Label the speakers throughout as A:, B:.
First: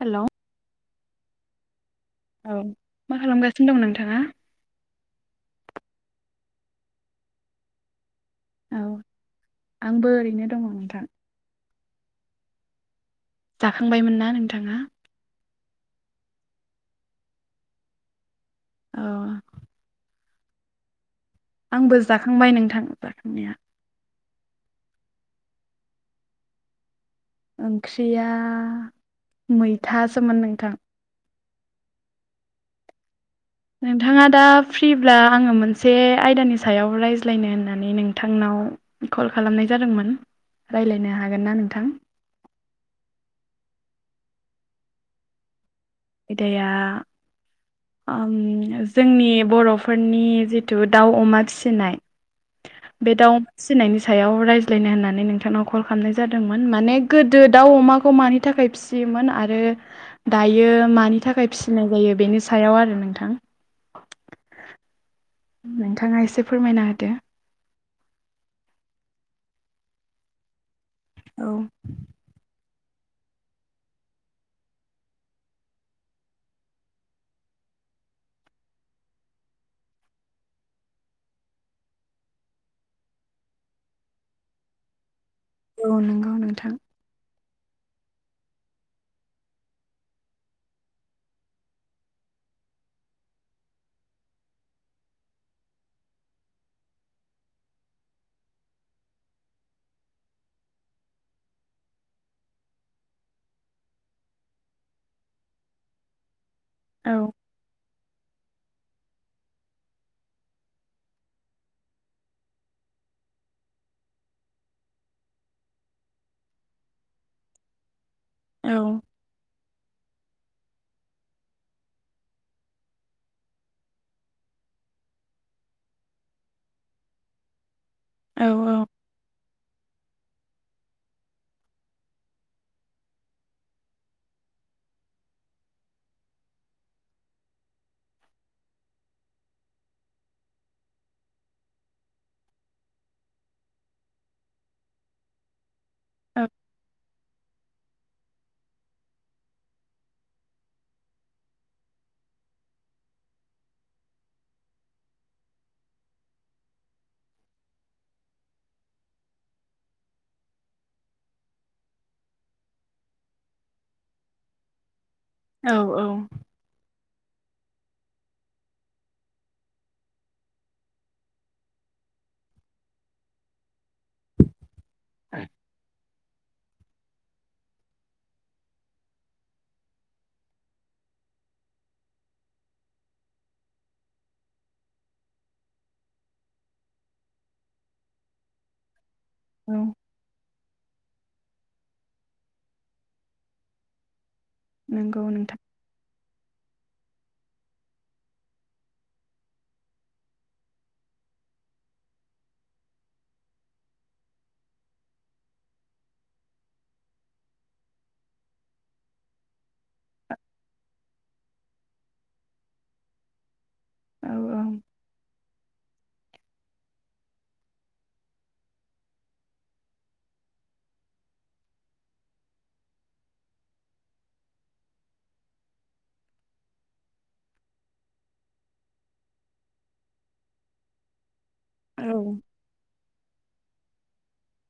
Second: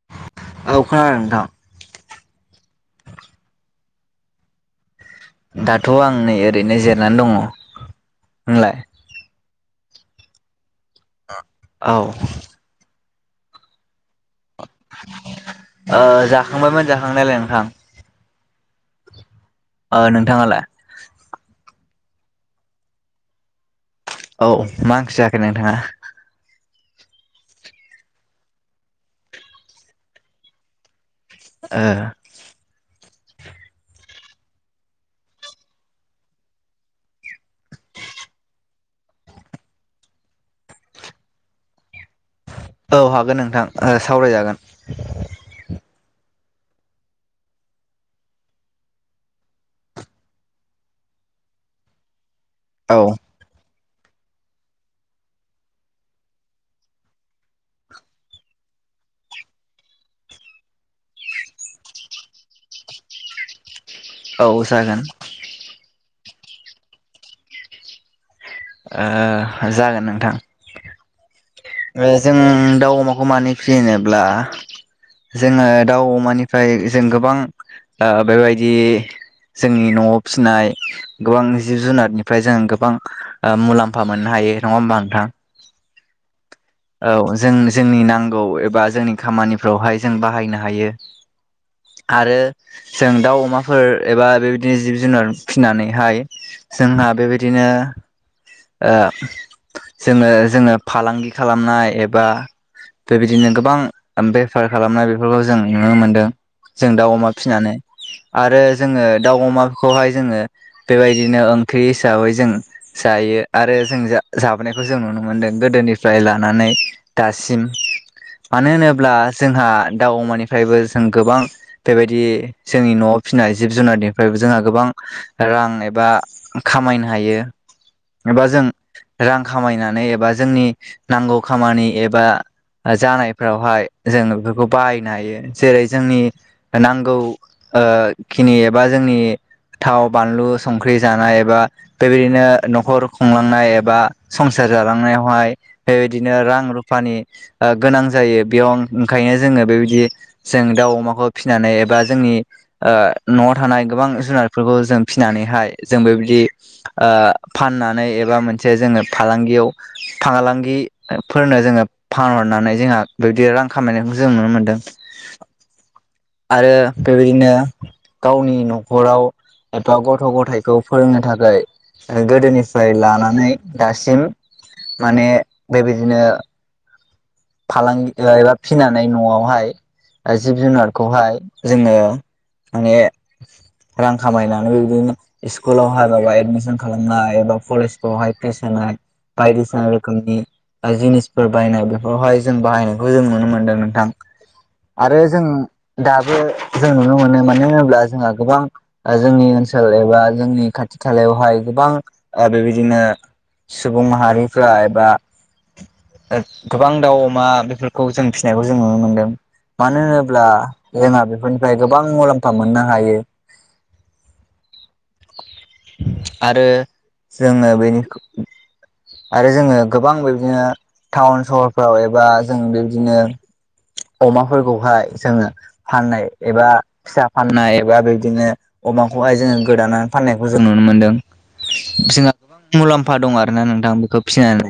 A: हेल'
B: औ खोनदों नोंथां
A: औ मा खालामगासिनो दं नोंथाङा
B: दाथ' आं नै ओरैनो जिरनानै दङ नोंलाय?
A: औ आंबो ओरैनो दङ नोंथां
B: औ
A: जाखांबायमोन ना नोंथाङा
B: जाखांबायमोन जाखांनायालाय नोंखां
A: औ
B: नोंथाङालाय
A: आंबो जाखांबाय नोंथां जाखांनाया
B: औ मा ओंखि नोंथाङा
A: ओंख्रिया मैथासोमोन नोंथां
B: ओ
A: नोंथाङा दा फ्रिब्ला आङो मोनसे आयदानि सायाव रायज्लायनो होननानै नोंथांनाव कल खालामनाय जादोंमोन राय्लायनो हागोन ना नोंथां।
B: औ हागोन नोंथां ओ सावरायजागोन
A: आयदाया आं जोंनि बर'फोरनि जिथु दाउ अमा फिसिनाय
B: औ
A: बे दाउ फिनायनि सायाव रायज्लायनो होननानै नोंथांनाव कल खालामनाय जादोंमोन माने गोदो दाउ अमाखौ मानि थाखाय फिसि योमोन आरो दायो मानि थाखाय फिसिनाय जायो बेनि सायाव आरो नोंथां।
B: औ जागोन
A: नोंथाङा एसे फोरमायना होदो।
B: ओ जागोन नोंथां।
A: औ
B: ओ जों दाउ अमाखौ मानो फिसियो होनोब्ला जोङो दाउ अमानिफ्राय जों गोबां ओ बेबायदि जोंनि न'आव फिसिनाय गोबां जिब जुनारनिफ्राय जों गोबां ओ मुलाम्फा मोननो हायो नङा होमबा नोंथां।
A: औ नंगौ नोंथां।
B: औ जों जोंनि नांगौ एबा जोंनि खामानिफ्रावहाय जों बाहायनो हायो। आरो जों दाउ अमाफोर एबा बेबायदिनो जिब जुनार फिसिनानैहाय जोंहा बेबायदिनो ओ जोङो जोङो फालांगि खालामनाय एबा बेबायदिनो गोबां बेफार खालामनाय बेफोरखौ जों नुनो मोनदों जों दाउ
A: औ
B: अमा फिसिनानै आरो जोङो दाउ अमाखौहाय जोङो बेबायदिनो ओंख्रि हिसाबै जों जायो आरो जों जा जाबोनायखौ जों नुनो मोनदों गोदोनिफ्राय लानानै दासिम मानो
A: औ
B: होनोब्ला जोंहा दाउ अमानिफ्रायबो जों गोबां बेबायदि जोंनि न'आव फिसिनाय जिब जुनारनिफ्रायबो जोंहा गोबां रां एबा खामायनो हायो। एबा
A: औ
B: जों रां खामायनानै एबा जोंनि नांगौ खामानि एबा ओ जानायफोरावहाय जोङो बेफोरखौ बाहायनो हायो जेरै जोंनि नांगौ ओ खिनि एबा जोंनि थाव बानलु संख्रि जानाय एबा बेबायदिनो न'खर खुंलांनाय एबा संसार जालांनायावहाय बेबायदिनो
A: औ
B: रां रुफानि ओ गोनां जायो बेयाव ओंखायनो जोङो बेबायदि जों दाउ अमाखौ फिसिनानै एबा जोंनि ओ न'आव थानाय गोबां जुनारफोरखौ जों फिनानैहाय जों बेबायदि ओ फाननानै एबा मोनसे जोङो फालांगियाव फांगालांगिफोरनो जोङो फानहरनानै जोंहा बेबायदि रां खामायनायखौ जों नुनो मोन्दों।
A: औ औ
B: आरो बेबायदिनो गावनि न'खराव एबा गथ' गथायाइखौ फोरोंनो थाखाय गोदोनिफ्राय लानानै दासिम माने बेबायदिनो फालांगि एबा फिसिनानै न'आवहाय जिब जुनारखौहाय जोङो माने रां खामायनानैबो बिदिनो स्कुलावहाय माबा एदमिसन खालामनाय एबा कलेजखौावहाय फिस होनाय बायदिसिना
A: औ
B: रोखोमनि जिनिसफोर बायनाय बोवहाय जों बाहायनायखौ जों नुनो मोनदों नोंथां आरो
A: नंगौ
B: जों
A: नोंथां
B: दाबो जों नुनो मोनो मानो होनोब्ला जोंहा गोबां ओ जोंनि ओनसोल एबा जोंनि खाथि खालायावहाय गोबां ओ बेबायदिनो सुबुं माहारिफ्रा एबा [unintelligible] गोबां दाउ अमा बेफोरखौ जों फिसिनायखौ जों नुनो मोनदों। मानो होनोब्ला जोंहा बेफोरनिफ्राय गोबां मुलाम्फा मोननो हायो।
A: औ औ
B: आरो जोङो बेनिखुय आरो जोङो गोबां बिबदिनो टाउन सहरफ्राव एबा जों बेबदिनो अमाफोरखौहाय जोंङो फाननाय एबा फिसा फाननाय एबा बिदिनो अमाखौहाय जोंङो गोदानानै फाननायखौ जों नुनो मोन्दों। जोंहा
A: औ
B: मुलाम्फा दं आरो ना नोंथां बेखौ फिसिनानै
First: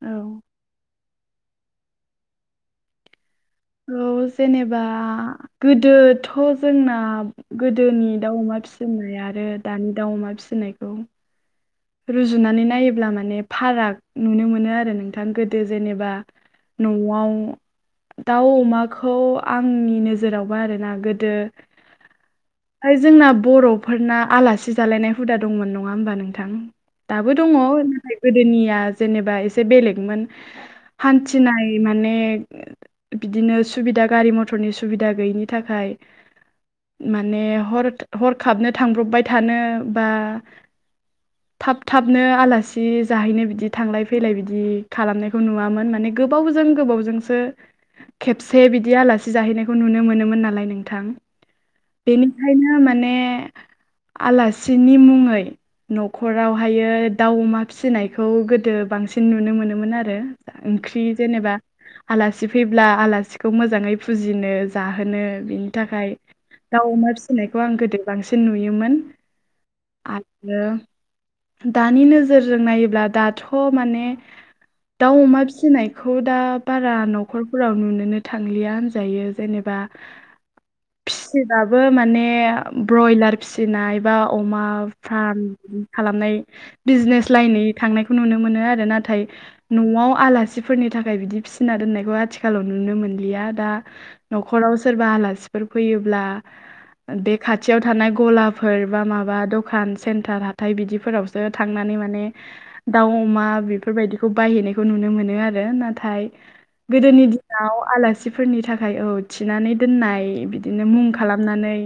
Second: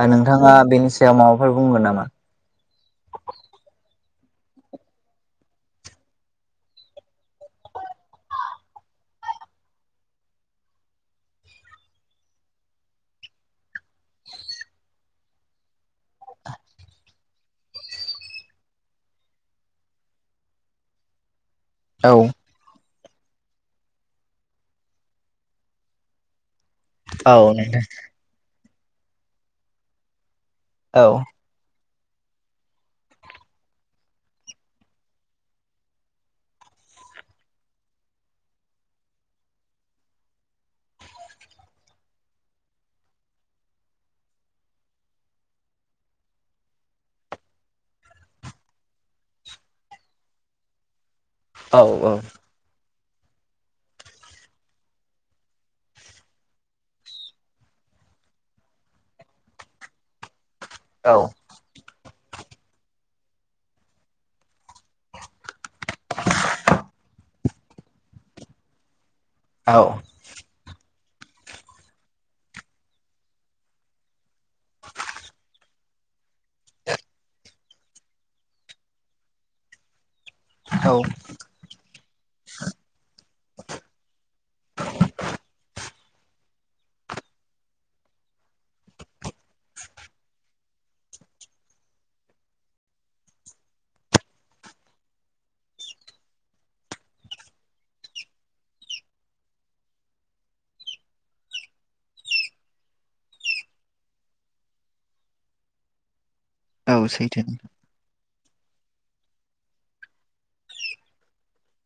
B: आ
A: औ
B: नोंथाङा बेनि सायाव माबाफोर बुंगोन नामा?
A: औ जेनेबा गोदोथ' जोंना गोदोनि दाउ अमा फिसिनाय आरो दानि दाउ अमा फिसिनायखौ रुजुनानै नायोब्ला माने फाराग नुनो मोनो आरो नोंथां गोदो जेनेबा न'आव दाउ अमाखौ आंनि नोजोरावबो आरोना गोदो
B: औ
A: है जोंना बर'फोरना आलासि जालायनाय हुदा दंमोन नङा होमबा नोंथां दाबो
B: औ
A: दङ
B: नोंथां
A: नाथाय गोदोनिया जेनेबा एसे बेलेगमोन
B: औ
A: हान्थिनाय माने बिदिनो सुबिदा गारि मथरनि सुबिदा गैयिनि थाखाय माने हर हरखाबनो थांब्रबबाय थानो बा थाब थाबनो आलासि जाहैनो बिदि थांलाय फैलाय बिदि खालामनायखौ नुवामोन माने गोबावजों गोबावजोंसो खेबसे बिदि आलासि जाहैनायखौ नुनो मोनोमोन नालाय नोंथां। बेनिखायनो माने आलासिनि मुङै न'खरावहायो दाउ अमा फिसिनायखौ गोदो बांसिन नुनो मोनोमोन आरो ओंख्रि
B: औ
A: जेनेबा आलासि फैब्ला आलासिखौ मोजाङै फुजिनो जाहोनो बिनि नि थाखाय दाउ अमा फिसिनायखौ आं गोदो बांसिन नुयोमोन।
B: औ
A: आरो दानि नोजोरजों नायोब्ला दाथ' माने दाउ अमा फिसिनायखौ दा बारा न'खरफोराव नुनोनो थांलिया होनजायो जेनेबा [inaudible]
B: औ
A: फिसिबाबो माने ब्रयलार फिसिनाय बा अमा फार्म खालामनाय बिजनेस लाइनै थांनायखौ नुनो मोनो आरो नाथाय न'आव आलासिफोरनि थाखाय बिदि फिसिना दोननायखौ आथिखालाव नुनो मोनलिया दा न'खराव सोरबा आलासिफोर फैयोब्ला बे खाथियाव थानाय गलाफोर बा माबा दखान सेन्टार हाथाय बिदिफोरावसो थांनानै माने दाउ अमा बेफोरबायदिखौ बायहैनायखौ नुनो मोनो आरो नाथाय
B: औ
A: गोदोनि
B: सैथो
A: दिनाव आलासि मानसिफोरनि थाखाय औ थिनानै दोननाय बिदिनो मुं खालामनानै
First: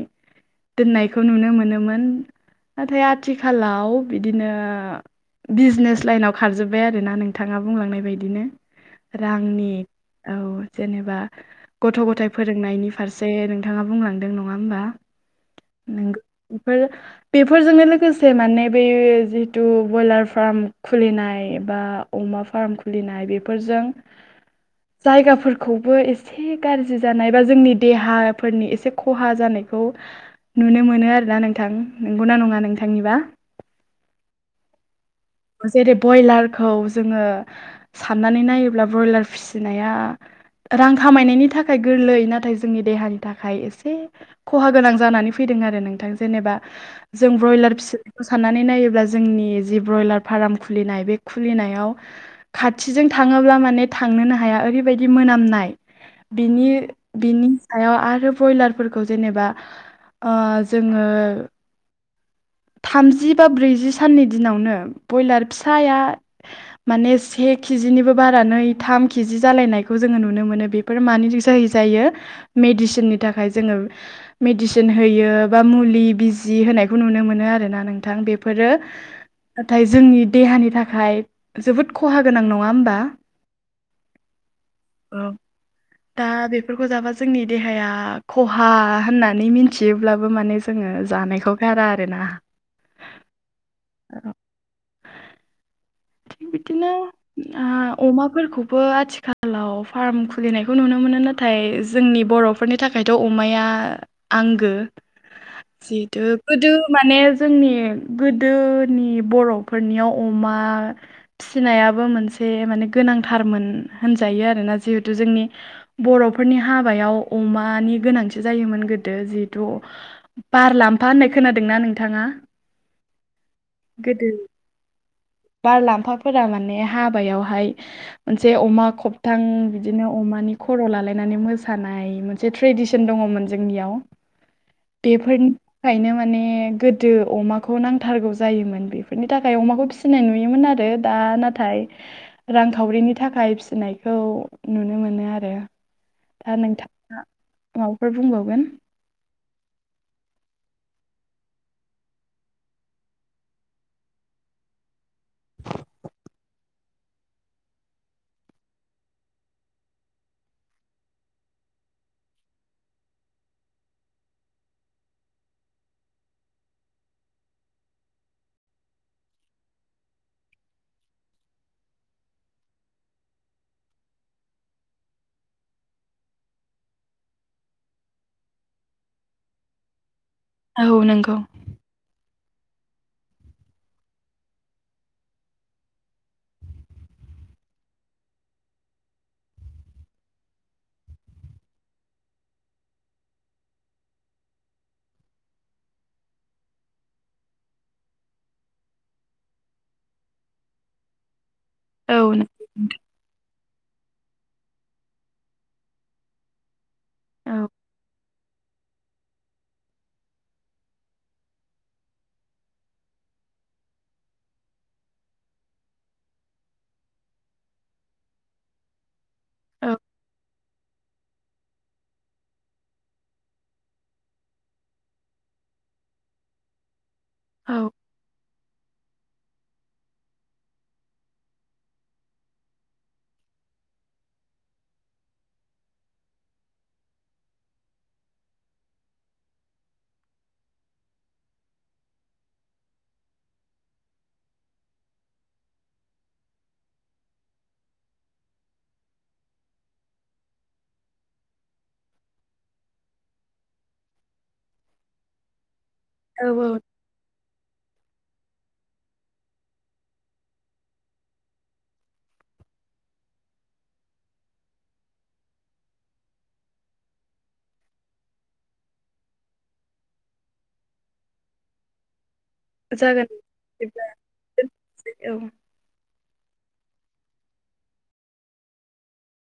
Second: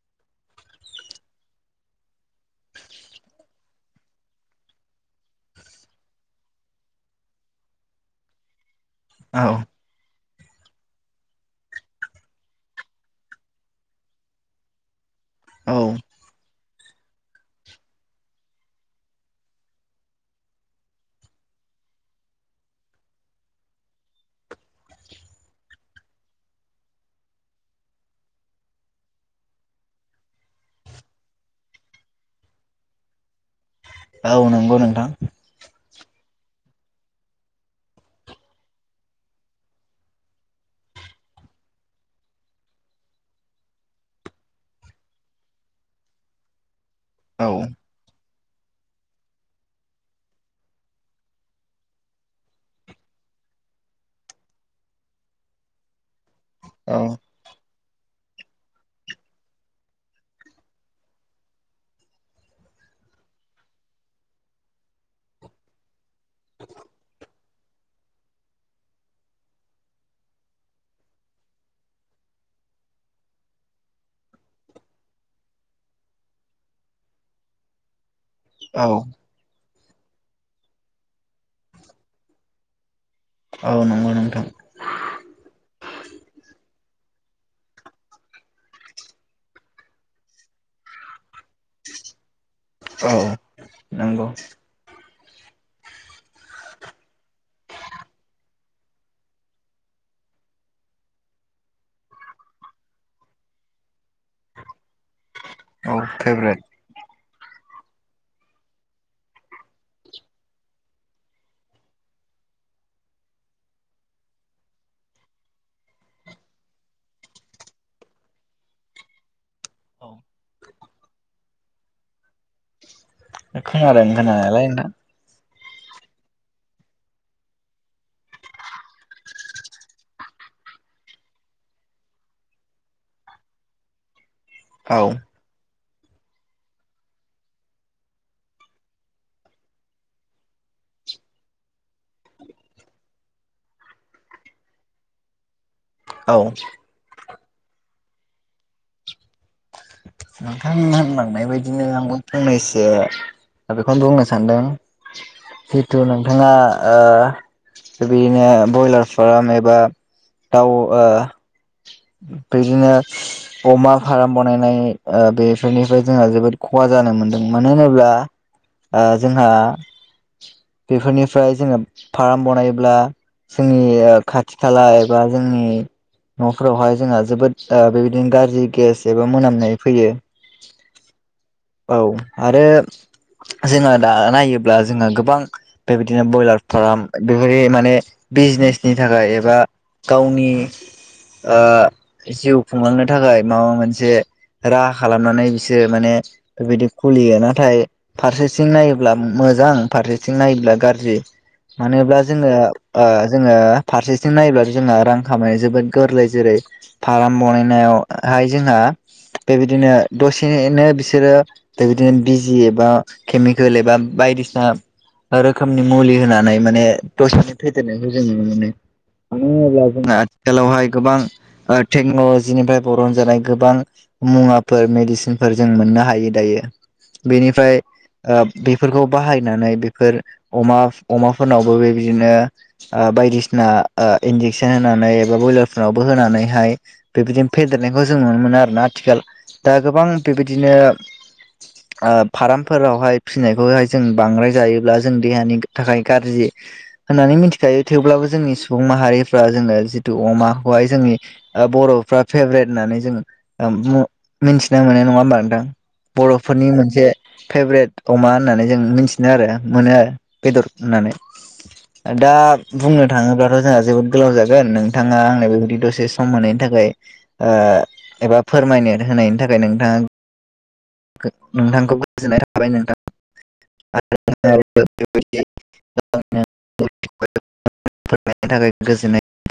A: दोननायखौ नुनो मोनोमोन नाथाय आथिखालाव बिदिनो बिजनेस लाइनाव खारजोब्बाय आरोना नोंथाङा बुंलांनाय बायदिनो
B: औ
A: रांनि औ जेनेबा गथ' गथायाइ फोरोंनायनि फारसे नोंथाङा बुंलांदों नङा होमबा
B: औ
A: नंगौ बेफोर बेफोरजोंनो लोगोसे माने बै जितु ब्रयलार फार्म खुलिनाय बा अमा फार्मखौ खुलिनाय बेफोरजों जायगाफोरखौबो एसे गाज्रि जानाय बा जोंनि देहाफोरनि एसे खहा जानायखौ नुनो मोनो आरोना नोंथां नंगौना नङा नोंथांनिबा
B: औ नंगौ नोंथां।
A: जेरै ब्रयलारखौ जोङो साननानै नायोब्ला ब्रयलार फिसिनाया रां खामायनायनि थाखाय गोरलै नाथाय जोंनि देहानि थाखाय एसे खहा गोनां जानानै फैदों आरो नोंथां जेनेबा जों
B: औ
A: ब्रयलार फिखौ साननानै नायोब्ला जोंनि जि ब्रयलार फार्म खुलिनाय बे खुलिनायाव खाथिजों थाङोब्ला माने थांनोनो हाया ओरैबायदि मोनामनाय बिनि
B: औ
A: बिनि हायाव आरो ब्रयलारफोरखौ जेनेबा जोङो थामजि बा ब्रैजि साननि दिनावनो ब्रयलार फिसाया माने से केजिनिबो बारा नै थाम केजि जालायनायखौ जोङो नुनो मोनो बे बेफोर मानिजों जायो मेडिसिननि थाखाय जोङो मेडिसिन होयो बा मुलि बिजि होनायखौ नुनो मोनो आरोना नोंथां बेफोरो
B: औ
A: नाथाय जोंनि देहानि थाखाय जोबोद खहा गोनां नङा होमबा?
B: औ नंगौ नोंथां
A: द दा बेफोरखौ जाबा जोंनि देहाया खहा होननानै मिथियोब्लाबो माने जोङो जानायखौ गारा आरोना
B: औ नंगौ
A: थि बिदिनो ओ अमाफोरखौबो आथिखालाव फार्म खुलिनायखौ नुनो मोनो नाथाय जोंनि बर' फोरनि थाखायथ' अमाया आंगो
B: औ
A: जिहेथु
B: फेभरेट
A: गोदो माने जोंनि गोदोनि बर'फोरनियाव अमा फिसिनायाबो मोनसे माने गोनांथारमोन होनजायो आरोना जिहेथु जोंनि बर'फोरनि हाबायाव अमानि गोनांथि जायोमोन गोदो जिहेथु
B: औ
A: बारलांफा होननाय खोनादोंना नोंथाङा?
B: खोनादों खोनानायालाय नोंथां
A: बार लाम्फाफोरा माने हाबायावहाय मोनसे अमा खबथां बिदिनो अमानि खर' लालायनानै मोसानाय जे ट्रेडिसन दङमोन जोंनियाव
B: औ
A: बेफोरनि थाखायनो माने गोदो अमाखौ नांथारगौ जायोमोन बेफोरनि थाखाय अमाखौ फिसिनाय नु नुयोमोन आरो दा नाथाय रांखावरिनि थाखाय फिसिनायखौ नुनो मोनो आरो
B: औ
A: दा नोंथाङा माबाफोर बुंबावगोन?
B: नोंथां होनलांनाय बायदिनो आंबो फंनैसो बेखौनो बुंनो सानदों जिथु नोंथाङा बिदिनो ब्रयलार फाराम एबा दाउ ओ बिदिनो अमा फार्म बानायनाय ओ बेफोरनिफ्राय जोंहा जोबोद खहा जानो मोन्दों मानो होनोब्ला ओ जोंहा बेफोरनिफ्राय जोङो फार्म बनायल्बा जोंनि खाथि खाला एबा जोंनि नफोरावहाय जोंहा जोबोद बेबायदिनो गाज्रि गेस एबा मोनामनाय फैयो।
A: औ नंगौ
B: औ आरो जोङो दा नायोब्ला जोङो गोबां बेबायदिनो ब्रयलार फार्म बेफोरदि माने बिजनेसनि थाखाय एबा गावनि ओ जिउ खुंलांनो थाखाय माबा मोनसे राहा खालामनानै बिसोरो माने बेबायदि खुलियो। नाथाय फारसेसिं नायोब्ला मोजां फारसे आथिं नायोब्ला गाज्रि
A: औ
B: मानोब्ला जोङो
A: नंगौ
B: जोङो फारसेथिं नायब्ला जोंहा रां खामायनाय जोबोद गोरलै जेरै फाराम
A: औ
B: बानायनायाव हाय जोंहा बेबायदिनो दसेनो बिसोरो दा बिदिनो बिजि एबा केमिकेल एबा बायदिसिना रोखोमनि मुलि होनानै माने दसेनो फेदेरनायखौ जों नुनो मोनो मानो होनोब्ला
A: औ औ
B: जोंहा आथिखालावहाय गोबां टेक्न'लजिनिफ्राय बरन जानाय गोबां मुवाफोर मेडिसिनफोर जों मोननो हायो दायो। बेनिफ्राय
A: औ
B: ओ बेफोरखौ बाहायनानै बेफोर अमा अमाफोरनावबो बेबायदिनो ओ बायदिसिना ओ इन्जेकसन होनानै एबा बयलारफोरावबो होनानैहाय बेबायदिनो फेदेरनायखौ जों नुनो मोनो आरोना। आथिखाल दा गोबां बेबायदिनो फार्मफोरावहाय फिसिनायखौहाय जों बांद्राय जायो। ब्ला जों देहानि थाखाय गाज्रि। होननानै मिथिखायो थेवब्लाबो जोंनि सुबुं माहारिफ्रा जोङो जितु अमाखौहाय जोंनि ओ बर'फ्रा फेभरेट होननानै जों मिथिना मोननाय नङा होमबा नोंथां। बर'फोरनि
A: औ
B: मोनसे फेभरेट अमा होननानै जों मिथिनो आरो। मोनो आरो बेदर होननानै। ओ दा बुंनो थाङोब्लाथ' जोंहा जोबोद गोलाव जागोन नोंथाङा आंनो बेबायदि दसे सम होनायनि थाखाय ओ एबा फोरमायनो होनायनि थाखाय नोंथां नोंथांखौ गोजोननाय थाबाय
A: जागोन बिदिब्ला
B: नोंथां आरो
A: दोनबाय औ
B: बेबायदि [unintelligible]